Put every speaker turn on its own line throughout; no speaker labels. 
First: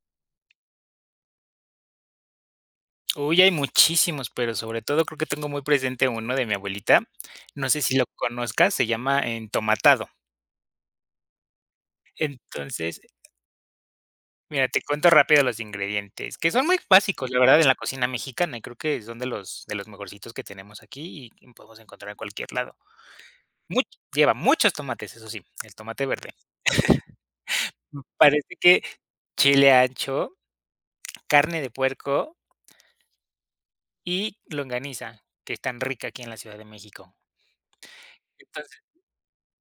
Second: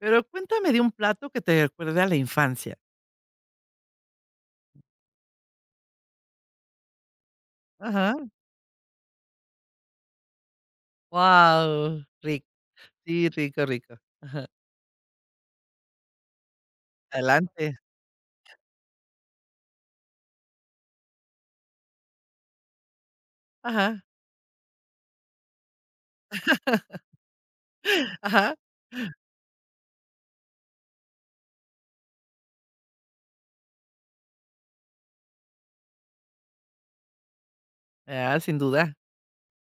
Pero cuéntame de un plato que te recuerde a la infancia.
Uy, hay muchísimos, pero sobre todo creo que tengo muy presente uno de mi abuelita. No sé si lo
Ajá.
conozcas, se llama entomatado.
Wow, rico.
Entonces,
Sí, rico, rico. Ajá.
mira, te cuento rápido los ingredientes, que son muy básicos, la verdad, en la
Adelante.
cocina mexicana, y creo que son de los mejorcitos que tenemos aquí y que podemos encontrar en cualquier lado. Much-
Ajá.
Lleva muchos tomates, eso sí, el tomate verde.
Ajá.
Parece que chile ancho, carne de puerco y longaniza, que es tan rica aquí en la Ciudad de México.
Ah, sin duda.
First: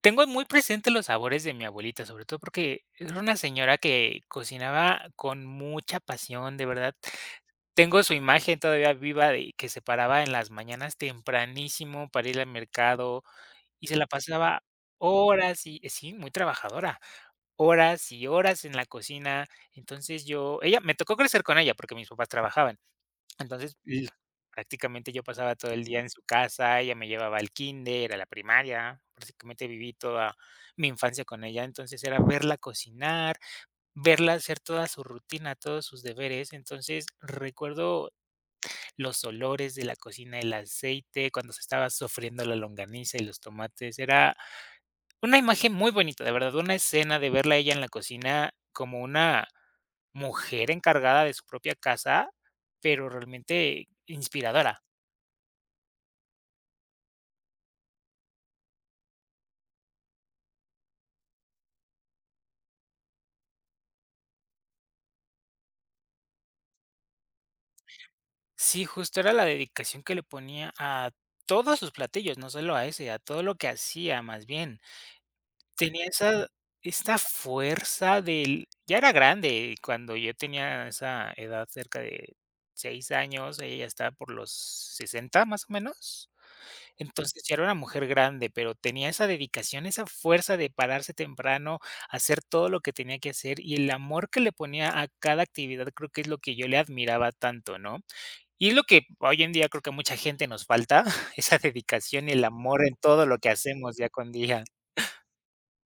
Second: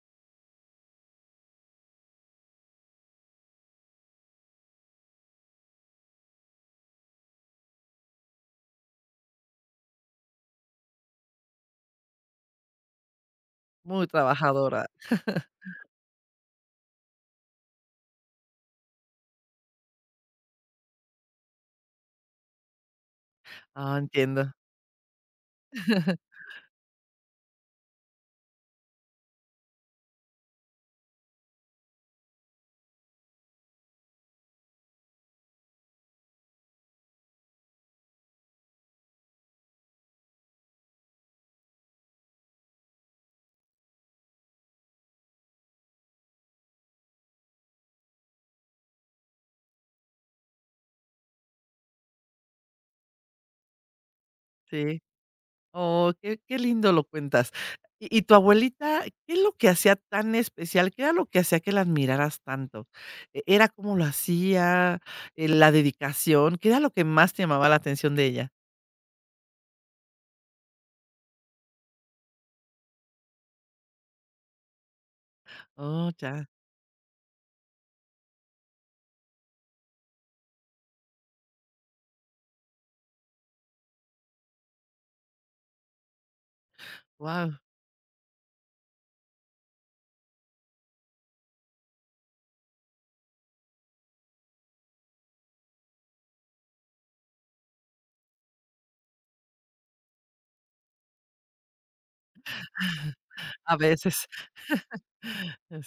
Tengo muy presentes los sabores de mi abuelita, sobre todo porque era una señora que cocinaba con mucha pasión, de verdad. Tengo su imagen todavía viva de que se paraba en las mañanas tempranísimo para ir al mercado y se la
Muy
pasaba
trabajadora.
horas y sí, muy trabajadora, horas y horas en la cocina. Entonces ella, me tocó crecer con ella porque mis papás trabajaban. Entonces,
Ah,
l
entiendo.
prácticamente yo pasaba todo el día en su casa, ella me llevaba al kinder a la primaria, prácticamente viví toda mi infancia con ella, entonces era verla cocinar, verla hacer toda su rutina, todos sus deberes, entonces recuerdo los olores de la cocina, el aceite, cuando se estaba sofriendo la longaniza y los tomates, era una imagen muy bonita, de verdad, una escena de verla a ella en la cocina como una mujer encargada de su propia casa, pero realmente inspiradora.
Sí. Oh, qué lindo lo cuentas. Y tu abuelita, ¿qué es lo que hacía tan especial? ¿Qué era lo que hacía que la admiraras tanto? Era cómo lo hacía, la dedicación? ¿Qué era lo que más te llamaba la atención de ella?
Sí, justo era la dedicación que le ponía a todos sus platillos, no solo a ese, a todo lo que hacía más bien. Tenía
Oh, ya.
esa esta fuerza del ya era grande cuando yo tenía esa edad cerca de 6 años, ella ya estaba por los 60 más o menos. Entonces, ya
Wow.
era una mujer grande, pero tenía esa dedicación, esa fuerza de pararse temprano, hacer todo lo que tenía que hacer y el amor que le ponía a cada actividad, creo que es lo que yo le admiraba tanto, ¿no? Y es lo que hoy en día creo que a mucha gente nos falta, esa dedicación y el amor en todo lo que
A
hacemos día
veces,
con día.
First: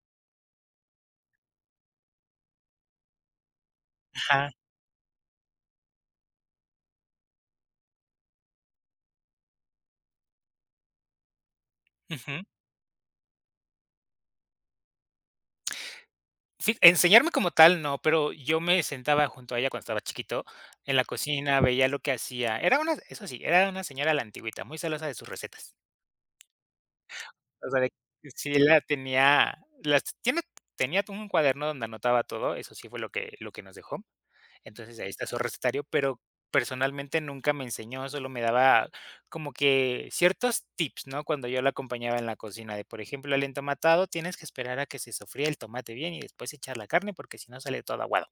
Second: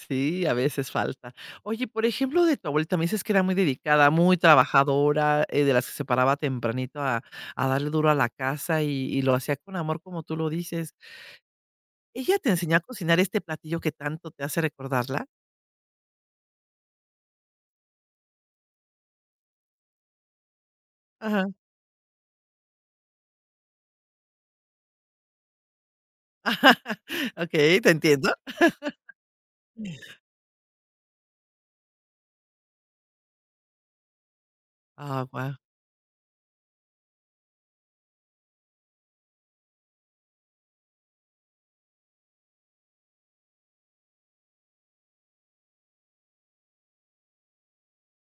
sí, a veces falta. Oye, por ejemplo, de tu abuelita, me dices que era muy dedicada, muy
Ajá,
trabajadora, de las que se paraba tempranito a darle duro a la casa y lo hacía con amor, como tú lo dices. ¿Ella
ujú.
te enseñó a cocinar este platillo que tanto te hace recordarla?
Fi Enseñarme como tal, no, pero yo me sentaba junto a ella cuando estaba chiquito en la
Ajá.
cocina, veía lo que hacía. Era una eso sí, era una señora a la antigüita, muy celosa de sus recetas.
Ok,
O sea, de
te entiendo.
sí la tenía las tiene tenía un cuaderno donde anotaba todo, eso sí fue lo que nos dejó. Entonces, ahí
Ah,
está su
guau.
recetario, pero personalmente nunca me enseñó, solo me daba como que ciertos tips, ¿no? Cuando yo la acompañaba en la cocina, de, por ejemplo, el entomatado tienes que esperar a que se sofría el tomate bien y después echar la carne, porque si no sale todo aguado.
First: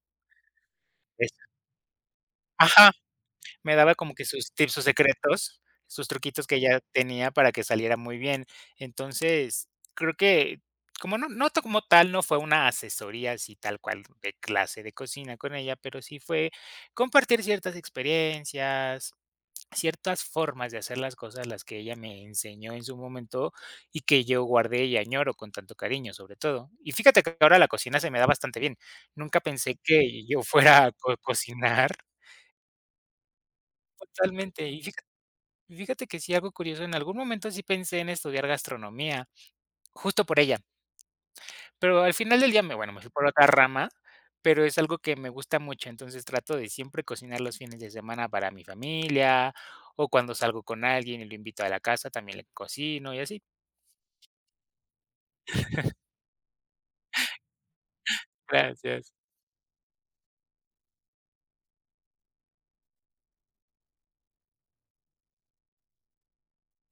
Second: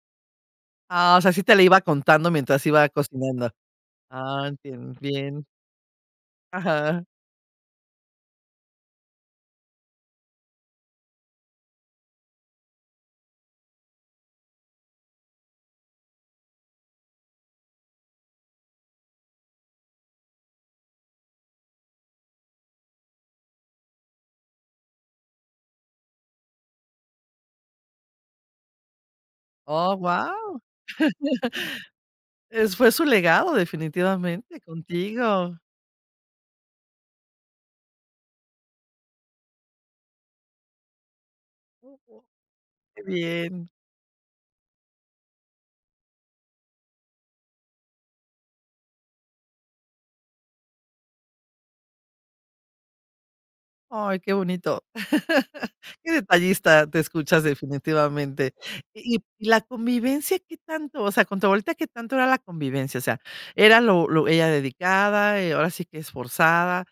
Ah, o
Es
sea, sí te la iba contando mientras iba
Ajá.
cocinando.
Me daba como que
Ah,
sus tips, sus
entiendo, bien.
secretos, sus truquitos que ella
Ajá.
tenía para que saliera muy bien. Entonces, creo que como tal, no fue una asesoría así tal cual de clase de cocina con ella, pero sí fue compartir ciertas experiencias, ciertas formas de hacer las cosas, las que ella me enseñó en su momento y que yo guardé y añoro con tanto cariño, sobre todo. Y fíjate que ahora la cocina se me da bastante bien. Nunca pensé
Oh,
que yo
guau.
fuera a co cocinar
Es fue su legado, definitivamente,
totalmente.
contigo.
Fíjate que sí, algo curioso, en algún momento sí pensé en estudiar gastronomía, justo por ella, pero al final del día me bueno, me
Qué
fui por otra
bien.
rama, pero es algo que me gusta mucho, entonces trato de siempre cocinar los fines de semana para mi familia, o cuando salgo con alguien y lo invito a la casa, también le cocino y así.
Ay, qué bonito. Qué detallista te escuchas, definitivamente.
Gracias.
Y la convivencia, ¿qué tanto? O sea, con tu abuelita, ¿qué tanto era la convivencia? O sea, ¿era lo ella dedicada, ahora sí que esforzada?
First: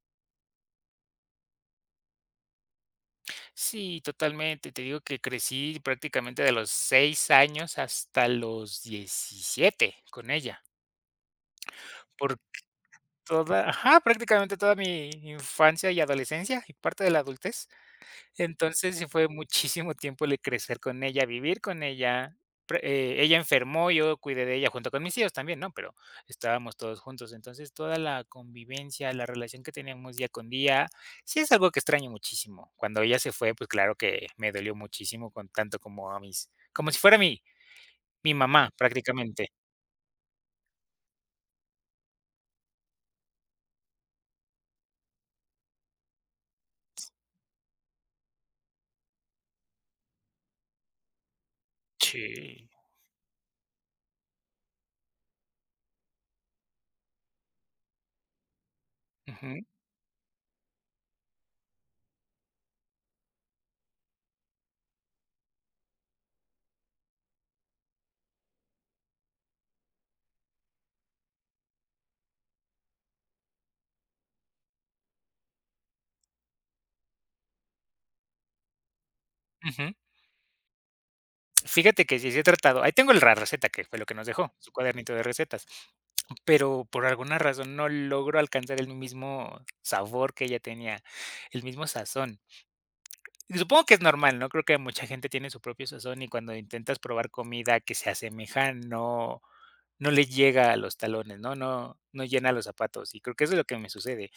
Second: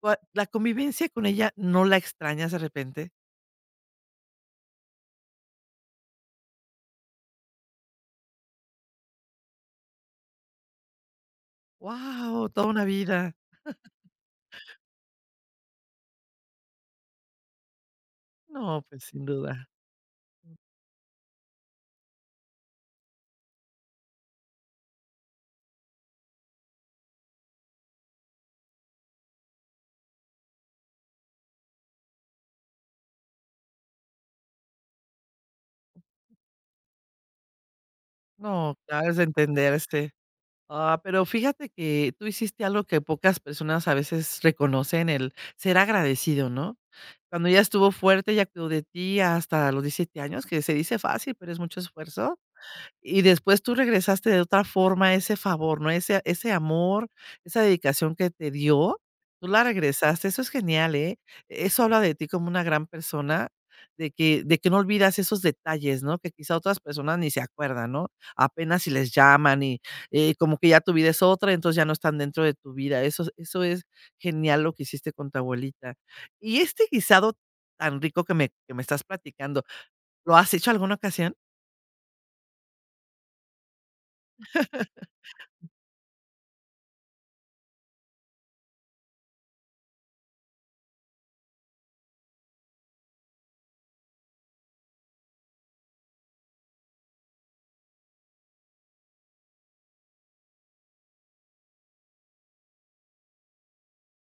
¿Cuál la convivencia con ella no la extrañas de repente?
Sí, totalmente, te digo que crecí prácticamente de los 6 años hasta los 17 con ella, por
Wow, toda una vida.
toda ajá, prácticamente toda mi infancia y adolescencia y parte de la adultez.
No,
Entonces,
pues
sí
sin
fue
duda.
muchísimo tiempo el
Mm.
crecer con ella, vivir con ella. Pre Ella enfermó, yo cuidé de ella junto con mis hijos también, ¿no? Pero estábamos todos juntos. Entonces, toda la convivencia, la relación que teníamos día con día, sí es algo que extraño muchísimo. Cuando ella se fue, pues claro que me dolió muchísimo con tanto como a mis como si fuera mi mamá
No, claro, es de
prácticamente.
entenderse. Ah, pero fíjate que tú hiciste algo que pocas personas a veces reconocen, el ser agradecido, ¿no? Cuando ya estuvo fuerte, ya cuidó de ti hasta los 17 años, que se dice fácil, pero es mucho esfuerzo.
Sí.
Y después tú regresaste de otra forma ese favor, ¿no? Ese amor, esa dedicación que te dio, tú
Ujú,
la regresaste, eso es genial, ¿eh? Eso habla de ti como una gran persona, de que no olvidas esos detalles, ¿no? Que quizá otras personas ni se acuerdan, ¿no? Apenas si les llaman y, como que ya tu vida es otra, entonces ya no están dentro de tu vida. Eso es genial lo que hiciste con tu abuelita. Y este guisado tan rico que me estás platicando,
ujú.
¿lo has hecho alguna ocasión?
Fíjate que sí, sí he tratado. Ahí tengo el la receta, que fue lo que nos dejó, su cuadernito de recetas, pero por alguna razón no logro alcanzar el mismo sabor que ella tenía, el mismo sazón. Y supongo que es normal, ¿no? Creo que mucha gente tiene su propio sazón y cuando intentas probar comida que se asemeja, no no le llega a los talones, ¿no? No no llena los zapatos, y creo que eso es lo que me sucede.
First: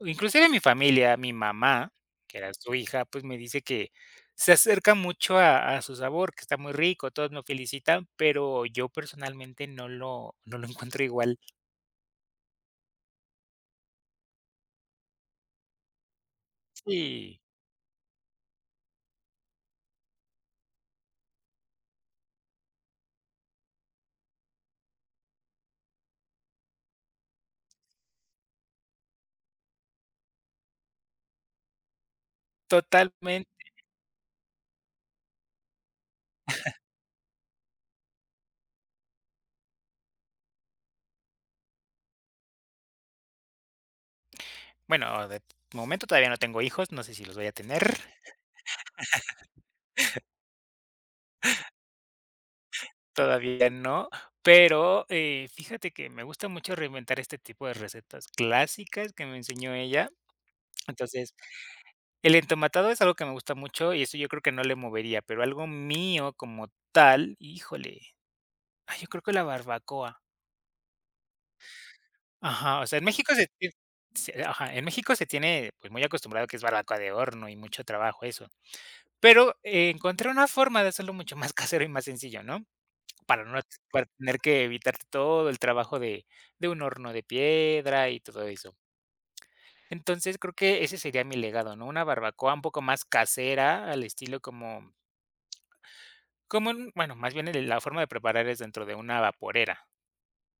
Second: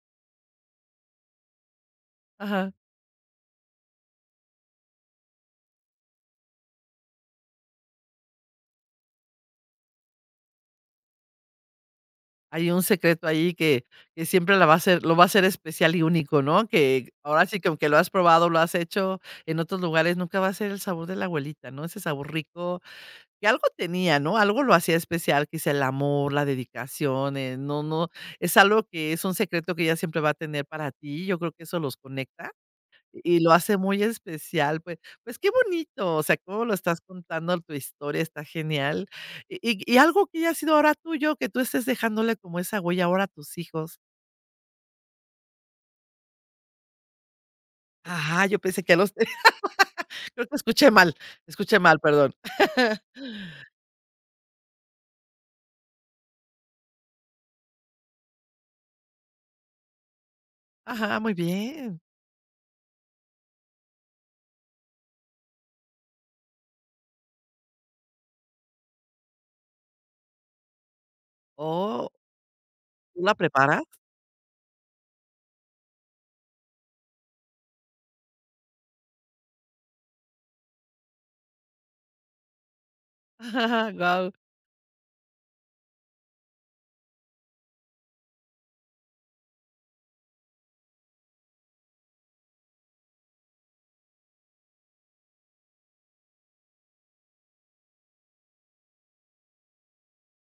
Inclusive mi familia, mi mamá, que era
Ajá.
su hija, pues me dice que se acerca mucho a su sabor, que está muy rico, todos me felicitan, pero yo personalmente no lo encuentro igual.
Hay un secreto ahí que siempre la va a hacer lo va a hacer especial y único, ¿no? Que
Sí,
ahora sí que, aunque lo has probado, lo has hecho en otros lugares, nunca va a ser el sabor de la abuelita, ¿no? Ese sabor rico que algo tenía, ¿no? Algo lo hacía especial, quizá el amor, la dedicación, no no, es algo que es un secreto que ella siempre va a tener para ti, yo creo que eso los conecta. Y lo
totalmente.
hace muy especial, pues pues qué bonito, o sea, cómo lo estás contando tu historia, está genial. Y y algo que haya sido ahora tuyo, que tú estés dejándole como esa huella ahora a tus hijos.
Bueno, de momento todavía no tengo hijos, no sé si los voy a tener,
Ajá, yo pensé que a los creo que escuché mal, perdón.
todavía no, pero fíjate que me gusta mucho reinventar este tipo de recetas clásicas que me enseñó ella.
Ajá,
Entonces,
muy bien.
el entomatado es algo que me gusta mucho y eso yo creo que no le movería, pero algo mío como tal, híjole, ay, yo creo que la barbacoa.
Oh,
Ajá, o sea, en
¿tú
México
la
se tie
preparas?
se ajá, en México se tiene, pues, muy acostumbrado que es barbacoa de horno y mucho trabajo eso, pero encontré una forma de hacerlo mucho más casero y más sencillo, ¿no? Para no t- para
wow,
tener que evitarte todo el trabajo de un horno de piedra y todo eso. Entonces, creo que ese sería mi legado, ¿no? Una barbacoa un poco más casera, al estilo como Como en bueno, más bien el la forma de preparar es dentro de una vaporera,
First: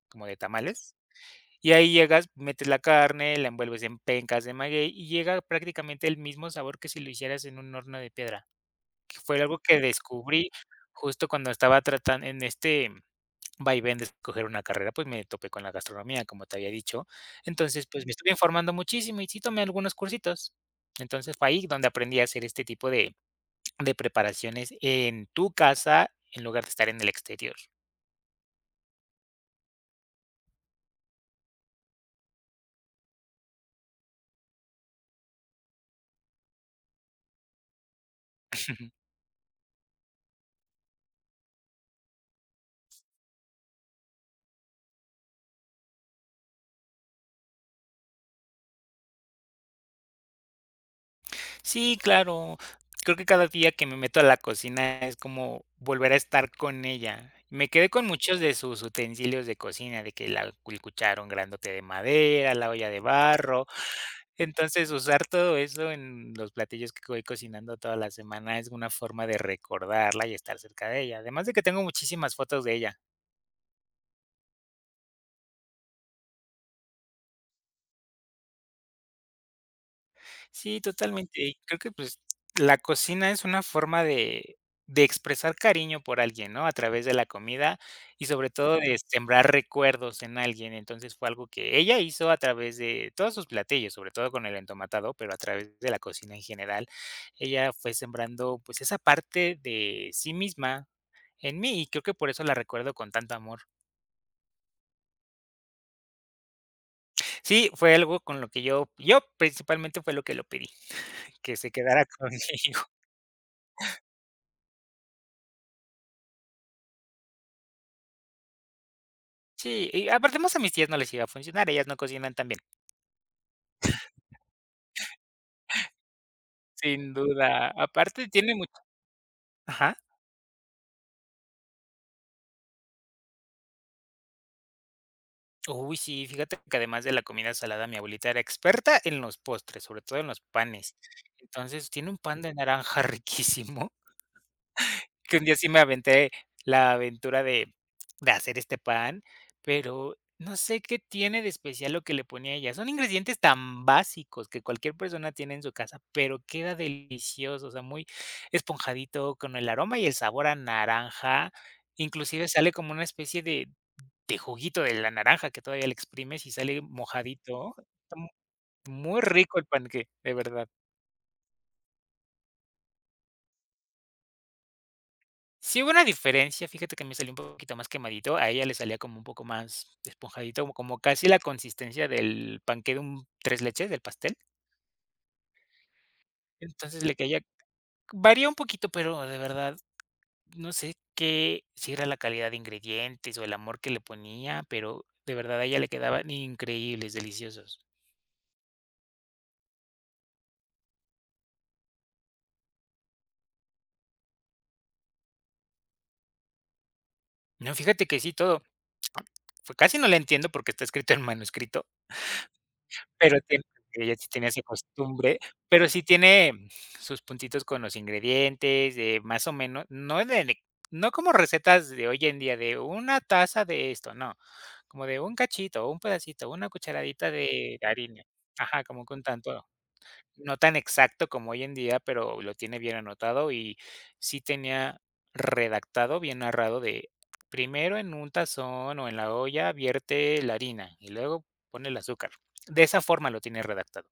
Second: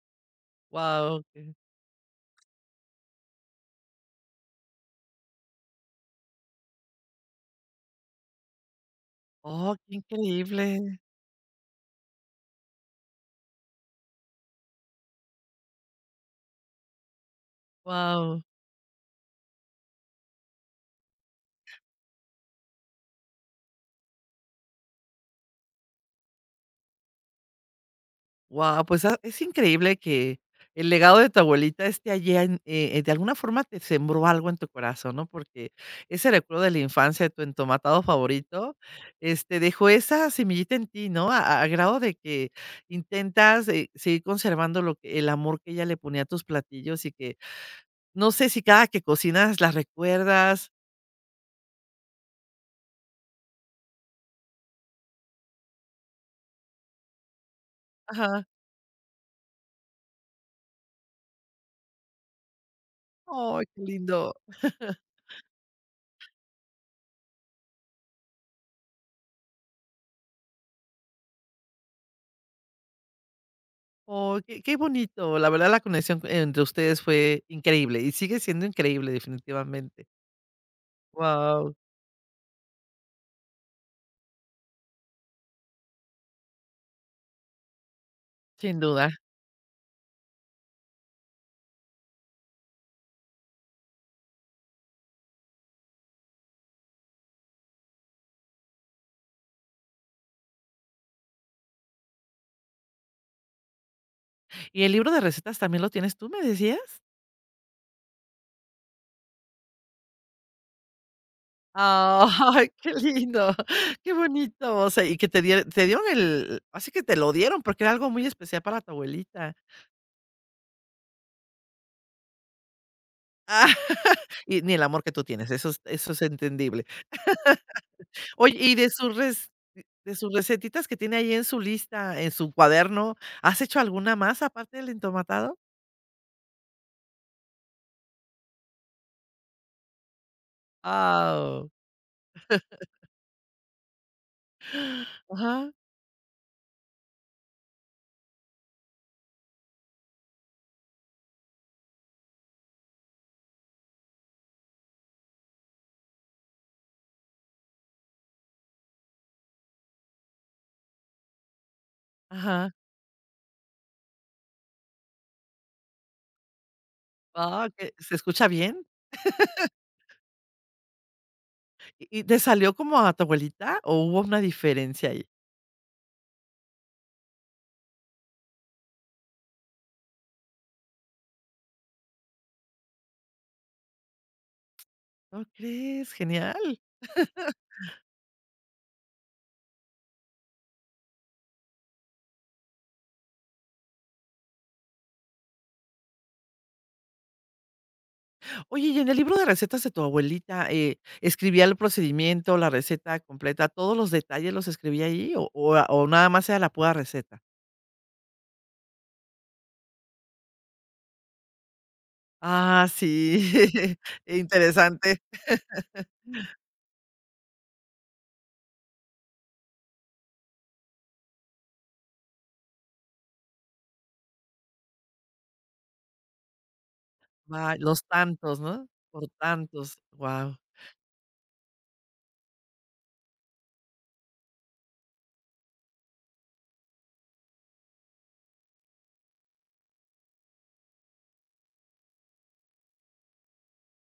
como de tamales,
wow,
y ahí llegas, metes la carne, la envuelves en pencas de maguey y llega prácticamente el mismo sabor que si lo hicieras en un horno de piedra, que fue algo
oh,
que
qué
descubrí
increíble,
justo cuando estaba tratando en este vaivén de escoger una carrera, pues me topé con la gastronomía, como te había dicho. Entonces, pues me estuve
wow.
informando muchísimo y sí tomé algunos cursitos. Entonces, fue ahí donde aprendí a hacer este tipo de preparaciones en tu casa, en lugar de estar en el exterior.
Wow, pues, ah, es increíble que el legado de tu abuelita esté allá en de alguna forma te sembró algo en tu corazón, ¿no? Porque ese recuerdo de la infancia de tu entomatado favorito,
Ujú.
este, dejó esa semillita en ti, ¿no? A grado de que intentas, seguir conservando lo que el amor que ella le ponía a tus platillos y que no sé si cada que cocinas las recuerdas.
Sí, claro. Creo que cada día que me meto a la cocina es como volver a estar con ella. Me quedé con muchos
Ajá.
de sus utensilios de cocina, de que el cucharón grandote de madera, la olla de
Oh,
barro.
qué lindo.
Entonces, usar todo eso en los platillos que voy cocinando toda la semana es una forma de recordarla y estar cerca de ella. Además de que tengo muchísimas fotos de ella.
Oh, qué bonito. La verdad, la conexión entre ustedes fue increíble y sigue siendo increíble, definitivamente.
Sí, totalmente. Y
Wow,
creo que, pues, la cocina es una forma de expresar cariño por alguien, ¿no? A través de la comida y sobre todo
sin
de
duda.
sembrar recuerdos en alguien. Entonces, fue algo que ella hizo a través de todos sus platillos, sobre todo con el entomatado, pero a través de la cocina en general. Ella fue sembrando, pues, esa parte de sí misma en mí, y creo que por eso la recuerdo con tanto amor.
¿Y el libro de recetas también lo tienes tú, me decías?
Sí, fue algo con lo que yo principalmente fue lo que lo pedí, que se quedara
Ah, ay,
conmigo.
qué lindo, qué bonito, o sea, y que te dieron el así que te lo dieron, porque era algo muy especial para tu abuelita.
Sí, y aparte más a mis tías no les iba a funcionar, ellas no cocinan tan bien.
Ah, y ni el amor que tú tienes, eso es entendible.
Sin duda, aparte tiene
Oye,
mucho
y de sus res
ajá.
de sus recetitas que tiene ahí en su lista, en su cuaderno, ¿has hecho alguna más aparte del entomatado?
Uy, sí, fíjate que además de la comida salada, mi abuelita era experta en los postres, sobre todo en los panes.
Ah,
Entonces, tiene un pan de naranja riquísimo. Que un día sí
ajá,
me aventé la aventura de hacer este pan, pero no sé qué tiene de especial lo que le ponía ella. Son ingredientes tan básicos que cualquier persona tiene en su casa, pero queda delicioso, o sea, muy esponjadito con el aroma y el sabor a naranja. Inclusive sale
ajá.
como una especie de juguito de la naranja que todavía le exprimes y sale
Ah,
mojadito.
¿que se
Está
escucha bien?
muy rico el panque de verdad.
¿Y te salió como a tu abuelita o hubo una diferencia ahí?
Sí hubo una diferencia, fíjate que me salió un poquito más quemadito, a ella le salía como un poco más esponjadito, como como casi la consistencia del panqué de un tres leches, del pastel.
¿No crees? Genial.
Entonces, le caía varía un poquito, pero de verdad, no sé qué si era la calidad de ingredientes o el amor que le ponía, pero de verdad a ella le quedaban increíbles, deliciosos.
Oye, y en el libro de recetas de tu abuelita, ¿escribía el procedimiento, la receta completa, todos los detalles los escribía ahí o nada más era la pura receta?
No, fíjate que sí, todo. Fue casi no la entiendo porque está escrito en manuscrito.
Ah,
Pero
sí,
tiene ella sí tiene esa
interesante.
costumbre, pero sí tiene sus puntitos con los ingredientes, de más o menos, no en el no como recetas de hoy en día, de una taza de esto, no, como de un cachito, un pedacito, una cucharadita
Va,
de
los
harina.
tantos,
Ajá,
¿no?
como con
Por
tanto
tantos,
no
wow.
tan exacto como hoy en día, pero lo tiene bien anotado y sí tenía redactado, bien narrado de primero en un tazón o en la olla vierte la harina y luego pone el azúcar. De esa forma lo tiene redactado.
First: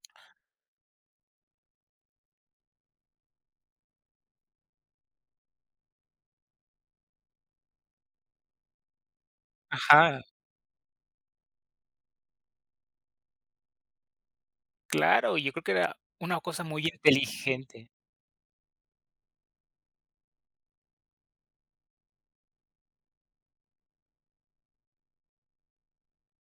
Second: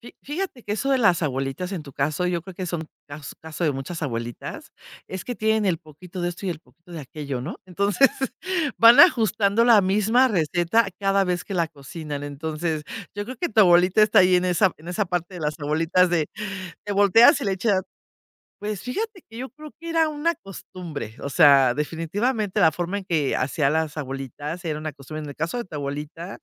Fi fíjate que eso de las abuelitas, en tu caso, yo creo que son caso de muchas abuelitas, es que tienen el poquito de esto y el poquito de aquello, ¿no? Entonces, van ajustando la
Ajá.
misma receta cada vez que la cocinan. Entonces, yo creo que tu abuelita está ahí en esa parte
Claro,
de
yo
las
creo que era
abuelitas de
una cosa muy
te volteas y le echas.
inteligente.
Pues fíjate que yo creo que era una costumbre, o sea, definitivamente la forma en que hacía las abuelitas era una costumbre. En el caso de tu abuelita,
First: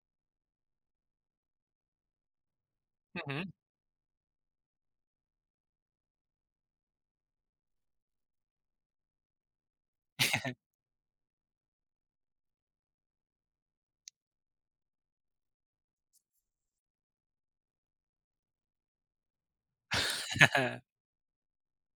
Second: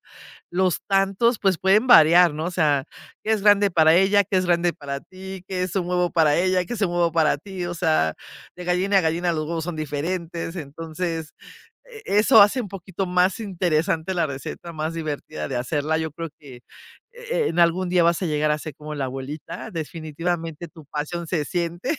los tantos, pues pueden variar, ¿no? O sea, qué es
Ujú.
grande para ella, qué es grande para ti, qué es un huevo para ella, qué es un huevo para ti, o sea, de gallina a gallina los huevos son diferentes, entonces eso hace un poquito más interesante la receta, más divertida de hacerla. Yo creo que en algún día vas a llegar a ser como la abuelita, definitivamente tu pasión se siente,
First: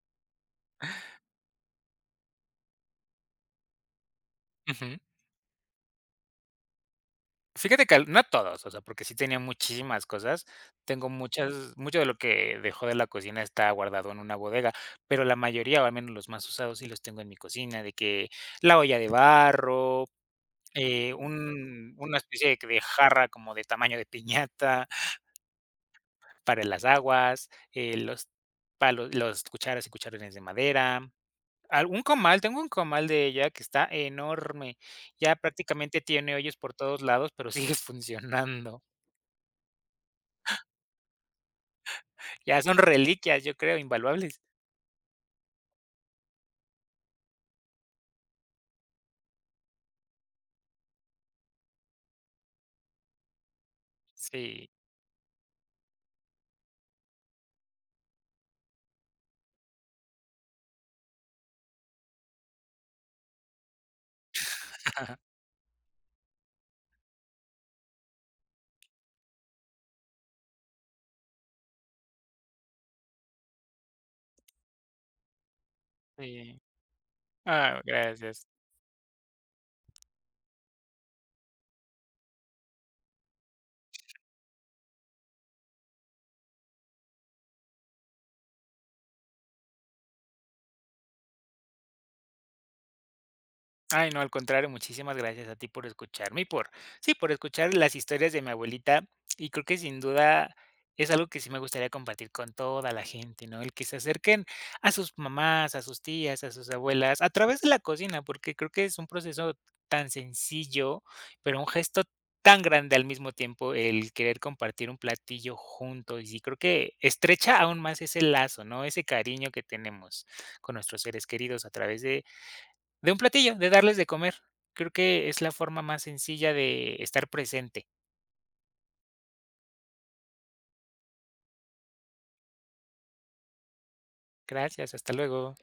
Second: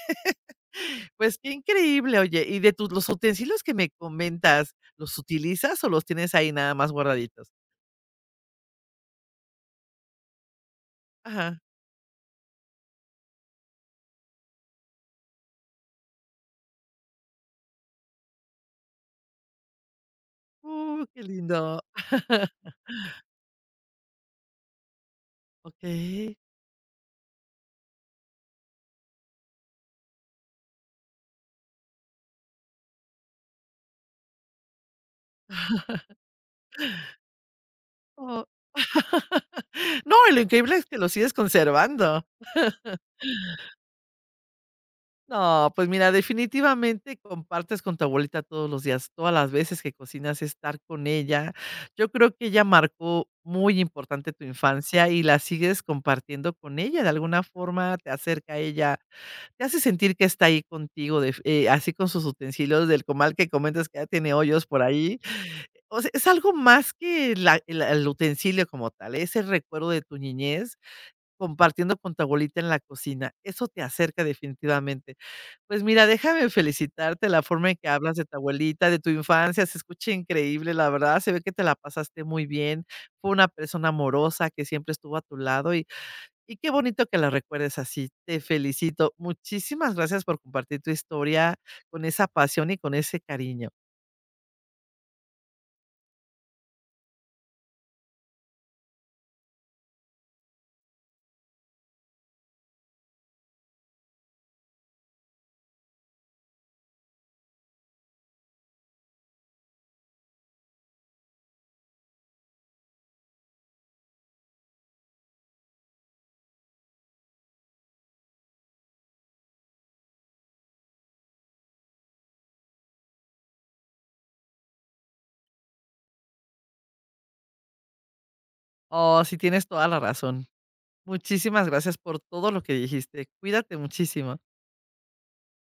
pues qué increíble, oye, y de tus los utensilios que me comentas,
Ujú.
¿los utilizas o los tienes ahí nada más guardaditos?
Fíjate que al no todos, o sea, porque sí tenía muchísimas cosas. Tengo muchas
Ajá.
Mucho de lo que dejó de la cocina está guardado en una bodega, pero la mayoría, o al menos los más usados, sí los tengo en mi cocina, de que la olla de barro,
Qué lindo.
un una especie de que de jarra como de tamaño de piñata
Okey.
para las aguas, los cucharas y cucharones de madera, algún comal, tengo un comal de ella que está enorme, ya prácticamente tiene hoyos por todos lados, pero sigue
Oh.
funcionando.
No, y lo increíble es que los sigues conservando.
Ya son reliquias, yo creo, invaluables.
No, pues mira, definitivamente compartes con tu abuelita todos los días, todas las veces que cocinas, estar con ella. Yo creo que ella marcó muy importante tu
Sí,
infancia y la sigues compartiendo con ella, de alguna forma te acerca a ella. Te hace sentir que está ahí contigo, de así con sus utensilios del comal que comentas que ya tiene hoyos por ahí. O sea, es algo más que la el utensilio como tal, ¿eh? Es el recuerdo de tu niñez compartiendo con tu abuelita en la cocina. Eso te acerca definitivamente. Pues mira, déjame
sí.
felicitarte la forma en
Ah,
que hablas de tu
gracias.
abuelita, de tu infancia, se escucha increíble, la verdad, se ve que te la pasaste muy bien. Fue una persona amorosa que siempre estuvo a tu lado y qué bonito que la recuerdes así, te felicito. Muchísimas gracias por compartir tu historia con esa pasión y con ese cariño.
Ay, no, al contrario, muchísimas gracias a ti por escucharme y por, sí, por escuchar las historias de mi abuelita. Y creo que sin duda es algo que sí me gustaría compartir con toda la gente, ¿no? El que se acerquen a sus mamás, a sus tías, a sus abuelas, a través de la cocina, porque creo que es un proceso tan sencillo, pero un gesto tan grande al mismo tiempo el querer compartir un platillo juntos. Y sí, creo que estrecha aún más ese lazo, ¿no? Ese cariño que tenemos con nuestros seres queridos a través de un platillo, de darles de comer. Creo que es la forma más sencilla de estar presente.
Oh, sí, tienes toda la razón. Muchísimas gracias por todo lo que dijiste. Cuídate muchísimo.
Gracias, hasta luego.